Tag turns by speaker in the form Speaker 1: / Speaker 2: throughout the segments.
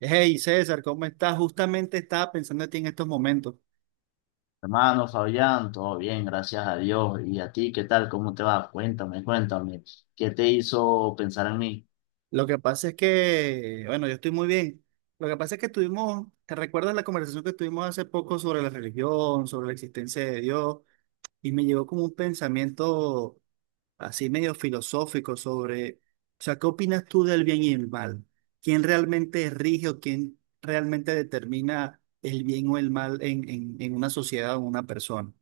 Speaker 1: Hey César, ¿cómo estás? Justamente estaba pensando en ti en estos momentos.
Speaker 2: Hermano Fabián, todo bien, gracias a Dios. ¿Y a ti qué tal? ¿Cómo te va? Cuéntame, cuéntame. ¿Qué te hizo pensar en mí?
Speaker 1: Lo que pasa es que, bueno, yo estoy muy bien. Lo que pasa es que tuvimos, ¿te recuerdas la conversación que tuvimos hace poco sobre la religión, sobre la existencia de Dios? Y me llegó como un pensamiento así medio filosófico sobre, o sea, ¿qué opinas tú del bien y el mal? ¿Quién realmente rige o quién realmente determina el bien o el mal en, en una sociedad o en una persona?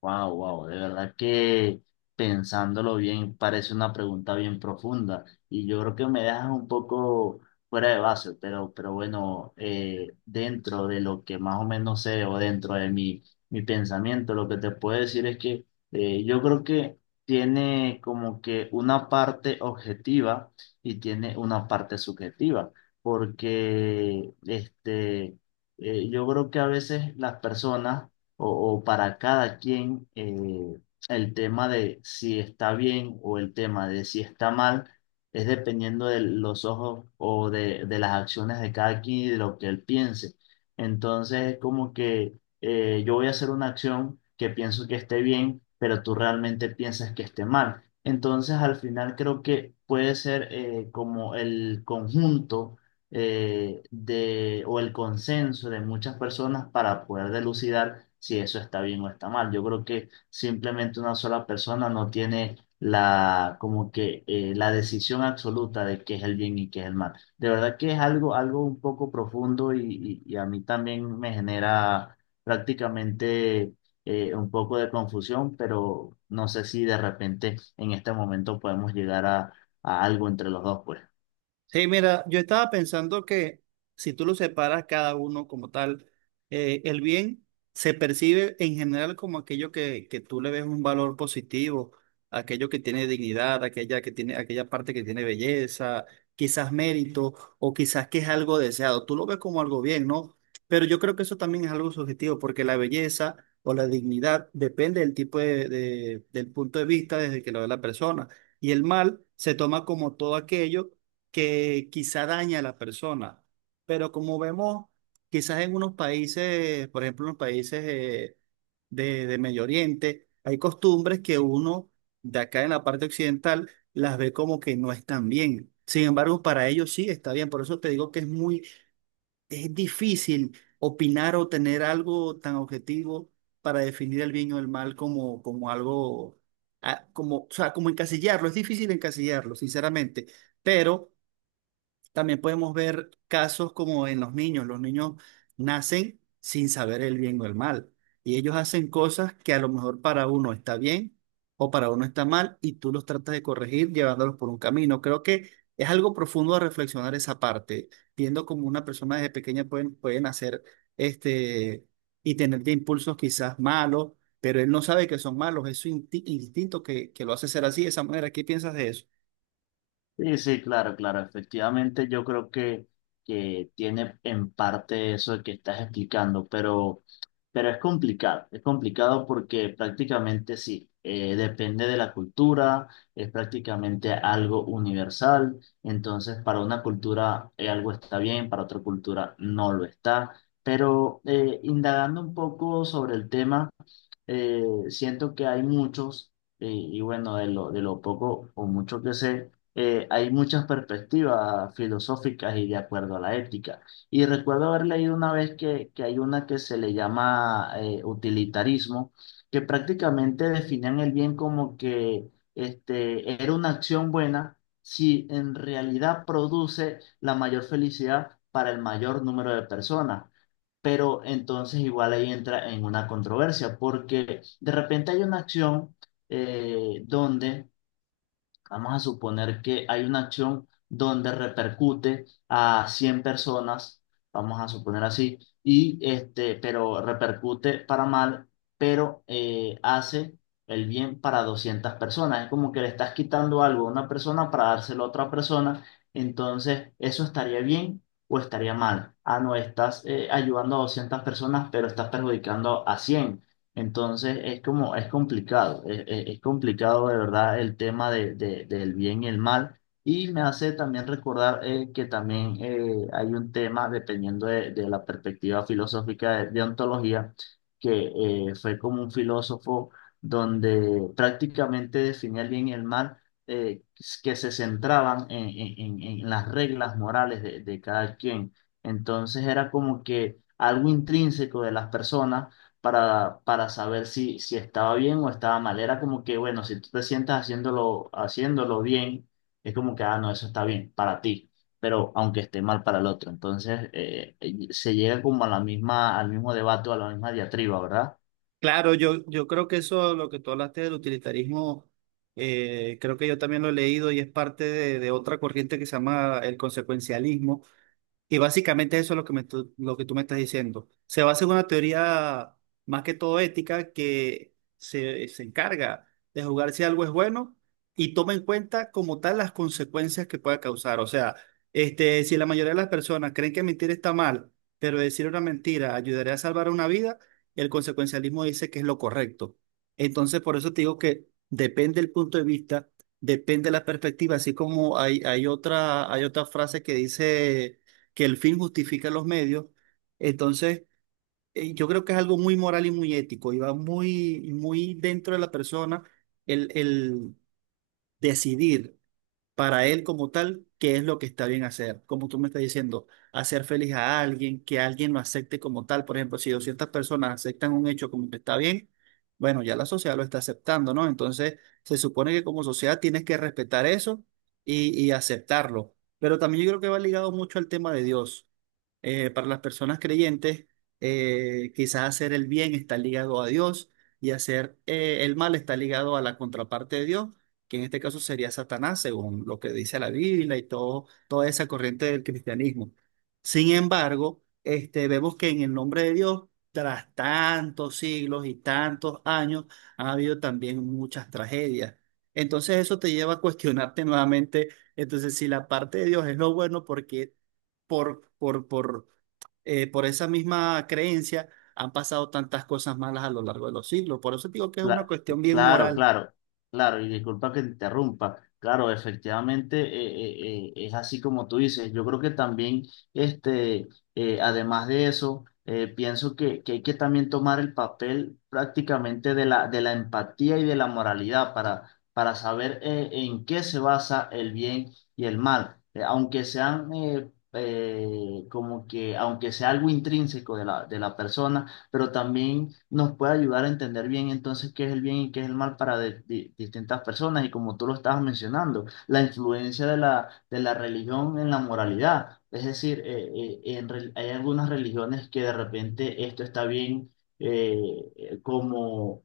Speaker 2: Wow, wow, de verdad que pensándolo bien parece una pregunta bien profunda y yo creo que me dejas un poco fuera de base, pero bueno, dentro de lo que más o menos sé o dentro de mi pensamiento, lo que te puedo decir es que yo creo que tiene como que una parte objetiva y tiene una parte subjetiva, porque yo creo que a veces las personas o para cada quien el tema de si está bien o el tema de si está mal es dependiendo de los ojos o de las acciones de cada quien y de lo que él piense. Entonces es como que yo voy a hacer una acción que pienso que esté bien, pero tú realmente piensas que esté mal. Entonces al final creo que puede ser como el conjunto, o el consenso de muchas personas para poder delucidar si eso está bien o está mal. Yo creo que simplemente una sola persona no tiene la decisión absoluta de qué es el bien y qué es el mal. De verdad que es algo un poco profundo, y a mí también me genera prácticamente un poco de confusión, pero no sé si de repente en este momento podemos llegar a algo entre los dos, pues.
Speaker 1: Sí, mira, yo estaba pensando que si tú lo separas cada uno como tal, el bien se percibe en general como aquello que tú le ves un valor positivo, aquello que tiene dignidad, aquella que tiene, aquella parte que tiene belleza, quizás mérito, o quizás que es algo deseado. Tú lo ves como algo bien, ¿no? Pero yo creo que eso también es algo subjetivo, porque la belleza o la dignidad depende del tipo del punto de vista desde que lo ve la persona. Y el mal se toma como todo aquello que quizá daña a la persona, pero como vemos, quizás en unos países, por ejemplo, en los países de Medio Oriente, hay costumbres que uno de acá en la parte occidental las ve como que no están bien. Sin embargo, para ellos sí está bien. Por eso te digo que es difícil opinar o tener algo tan objetivo para definir el bien o el mal como, como algo, como, o sea, como encasillarlo. Es difícil encasillarlo, sinceramente. Pero también podemos ver casos como en los niños. Los niños nacen sin saber el bien o el mal. Y ellos hacen cosas que a lo mejor para uno está bien o para uno está mal y tú los tratas de corregir llevándolos por un camino. Creo que es algo profundo a reflexionar esa parte, viendo cómo una persona desde pequeña pueden hacer este y tener de impulsos quizás malos, pero él no sabe que son malos. Es su instinto que lo hace ser así, de esa manera. ¿Qué piensas de eso?
Speaker 2: Sí, sí, claro, claro. Efectivamente, yo creo que tiene en parte eso que estás explicando, pero es complicado. Es complicado porque prácticamente sí, depende de la cultura, es prácticamente algo universal. Entonces, para una cultura algo está bien, para otra cultura no lo está. Pero indagando un poco sobre el tema, eh, siento que hay muchos. Y bueno, de lo poco o mucho que sé hay muchas perspectivas filosóficas y de acuerdo a la ética. Y recuerdo haber leído una vez que hay una que se le llama utilitarismo, que prácticamente definían el bien como que era una acción buena si en realidad produce la mayor felicidad para el mayor número de personas. Pero entonces igual ahí entra en una controversia, porque de repente hay una acción donde Vamos a suponer que hay una acción donde repercute a 100 personas, vamos a suponer así, y pero repercute para mal, pero hace el bien para 200 personas. Es como que le estás quitando algo a una persona para dárselo a otra persona, entonces eso estaría bien o estaría mal. Ah, no, estás ayudando a 200 personas, pero estás perjudicando a 100. Entonces es como, es complicado, es complicado de verdad el tema del bien y el mal. Y me hace también recordar que también hay un tema, dependiendo de la perspectiva filosófica de ontología, que fue como un filósofo donde prácticamente definía el bien y el mal, eh, que se centraban en las reglas morales de cada quien. Entonces era como que algo intrínseco de las personas para saber si estaba bien o estaba mal. Era como que, bueno, si tú te sientas haciéndolo bien, es como que, ah, no, eso está bien para ti, pero aunque esté mal para el otro. Entonces, se llega como a la misma, al mismo debate, o a la misma diatriba, ¿verdad?
Speaker 1: Claro, yo creo que eso, lo que tú hablaste del utilitarismo, creo que yo también lo he leído y es parte de otra corriente que se llama el consecuencialismo, y básicamente eso es lo que lo que tú me estás diciendo. Se basa en una teoría más que todo ética que se encarga de jugar si algo es bueno y toma en cuenta como tal las consecuencias que pueda causar. O sea, este, si la mayoría de las personas creen que mentir está mal, pero decir una mentira ayudaría a salvar una vida, el consecuencialismo dice que es lo correcto. Entonces, por eso te digo que depende el punto de vista, depende de la perspectiva, así como hay otra frase que dice que el fin justifica los medios. Entonces, yo creo que es algo muy moral y muy ético y va muy dentro de la persona el decidir para él como tal, qué es lo que está bien hacer. Como tú me estás diciendo, hacer feliz a alguien, que alguien lo acepte como tal. Por ejemplo, si 200 personas aceptan un hecho como que está bien, bueno, ya la sociedad lo está aceptando, ¿no? Entonces, se supone que como sociedad tienes que respetar eso y aceptarlo. Pero también yo creo que va ligado mucho al tema de Dios. Para las personas creyentes, quizás hacer el bien está ligado a Dios y hacer el mal está ligado a la contraparte de Dios que en este caso sería Satanás, según lo que dice la Biblia y todo, toda esa corriente del cristianismo. Sin embargo, este, vemos que en el nombre de Dios, tras tantos siglos y tantos años, ha habido también muchas tragedias. Entonces eso te lleva a cuestionarte nuevamente, entonces si la parte de Dios es lo bueno, porque por, por, por, por esa misma creencia han pasado tantas cosas malas a lo largo de los siglos. Por eso digo que es una
Speaker 2: Cla-
Speaker 1: cuestión bien
Speaker 2: Claro,
Speaker 1: moral.
Speaker 2: claro, claro, y disculpa que te interrumpa. Claro, efectivamente es así como tú dices. Yo creo que también, este, además de eso, pienso que hay que también tomar el papel prácticamente de la empatía y de la moralidad para saber en qué se basa el bien y el mal. Aunque sea algo intrínseco de la persona, pero también nos puede ayudar a entender bien entonces qué es el bien y qué es el mal para distintas personas. Y como tú lo estabas mencionando, la influencia de la religión en la moralidad. Es decir, hay algunas religiones que de repente esto está bien eh, eh, como...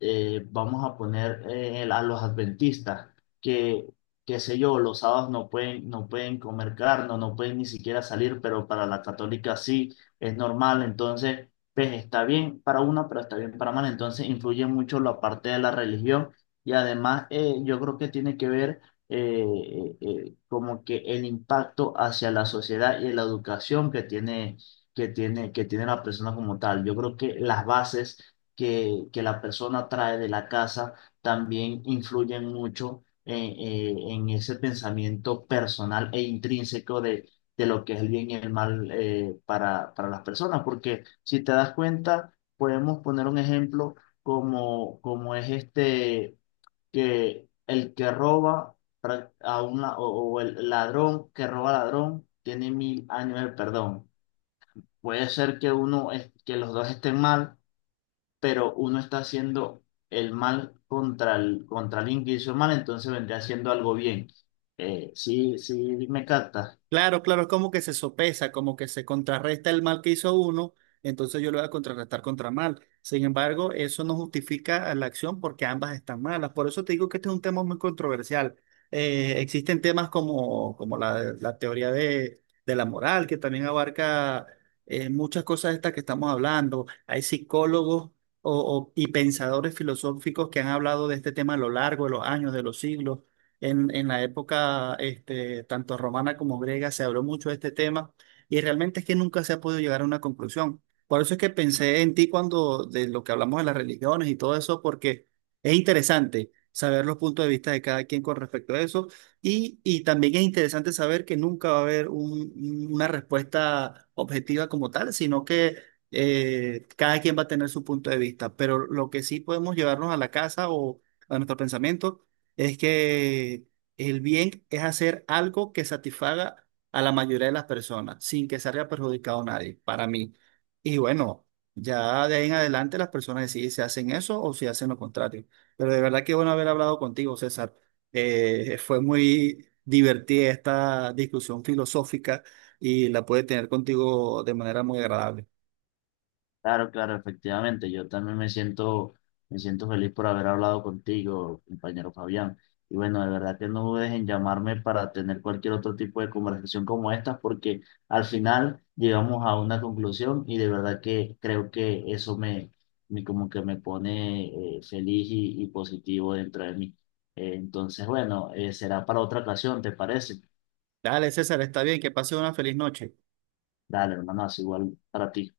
Speaker 2: vamos a poner a los adventistas, que qué sé yo, los sábados no pueden, no pueden comer carne, no pueden ni siquiera salir, pero para la católica sí es normal. Entonces, pues está bien para uno, pero está bien para mal. Entonces influye mucho la parte de la religión y además yo creo que tiene que ver eh, como que el impacto hacia la sociedad y la educación que tiene la persona como tal. Yo creo que las bases que la persona trae de la casa también influyen mucho en ese pensamiento personal e intrínseco de lo que es el bien y el mal para las personas. Porque si te das cuenta, podemos poner un ejemplo como es este, que el que roba pra- a una, o el ladrón que roba a ladrón tiene 1000 años de perdón. Puede ser que los dos estén mal, pero uno está haciendo el mal contra contra alguien que hizo mal, entonces vendría haciendo algo bien. Sí, sí, me capta.
Speaker 1: Claro, claro, es como que se sopesa, como que se contrarresta el mal que hizo uno, entonces yo lo voy a contrarrestar contra mal. Sin embargo, eso no justifica la acción porque ambas están malas. Por eso te digo que este es un tema muy controversial. Existen temas como, como la teoría de la moral, que también abarca muchas cosas de estas que estamos hablando. Hay psicólogos o- y pensadores filosóficos que han hablado de este tema a lo largo de los años, de los siglos. En la época este, tanto romana como griega se habló mucho de este tema y realmente es que nunca se ha podido llegar a una conclusión. Por eso es que pensé en ti cuando de lo que hablamos de las religiones y todo eso, porque es interesante saber los puntos de vista de cada quien con respecto a eso y también es interesante saber que nunca va a haber una respuesta objetiva como tal, sino que cada quien va a tener su punto de vista. Pero lo que sí podemos llevarnos a la casa o a nuestro pensamiento es que el bien es hacer algo que satisfaga a la mayoría de las personas sin que salga perjudicado a nadie, para mí. Y bueno, ya de ahí en adelante las personas deciden si hacen eso o si hacen lo contrario. Pero de verdad que bueno haber hablado contigo, César. Fue muy divertida esta discusión filosófica y la pude tener contigo de manera muy agradable.
Speaker 2: Claro, claro, efectivamente. Yo también me siento feliz por haber hablado contigo, compañero Fabián. Y bueno, de verdad que no dudes en llamarme para tener cualquier otro tipo de conversación como esta, porque al final llegamos a una conclusión y de verdad que creo que eso me como que me pone feliz y positivo dentro de mí. Entonces, bueno, será para otra ocasión, ¿te parece?
Speaker 1: Dale, César, está bien, que pases una feliz noche.
Speaker 2: Dale, hermano, es igual para ti.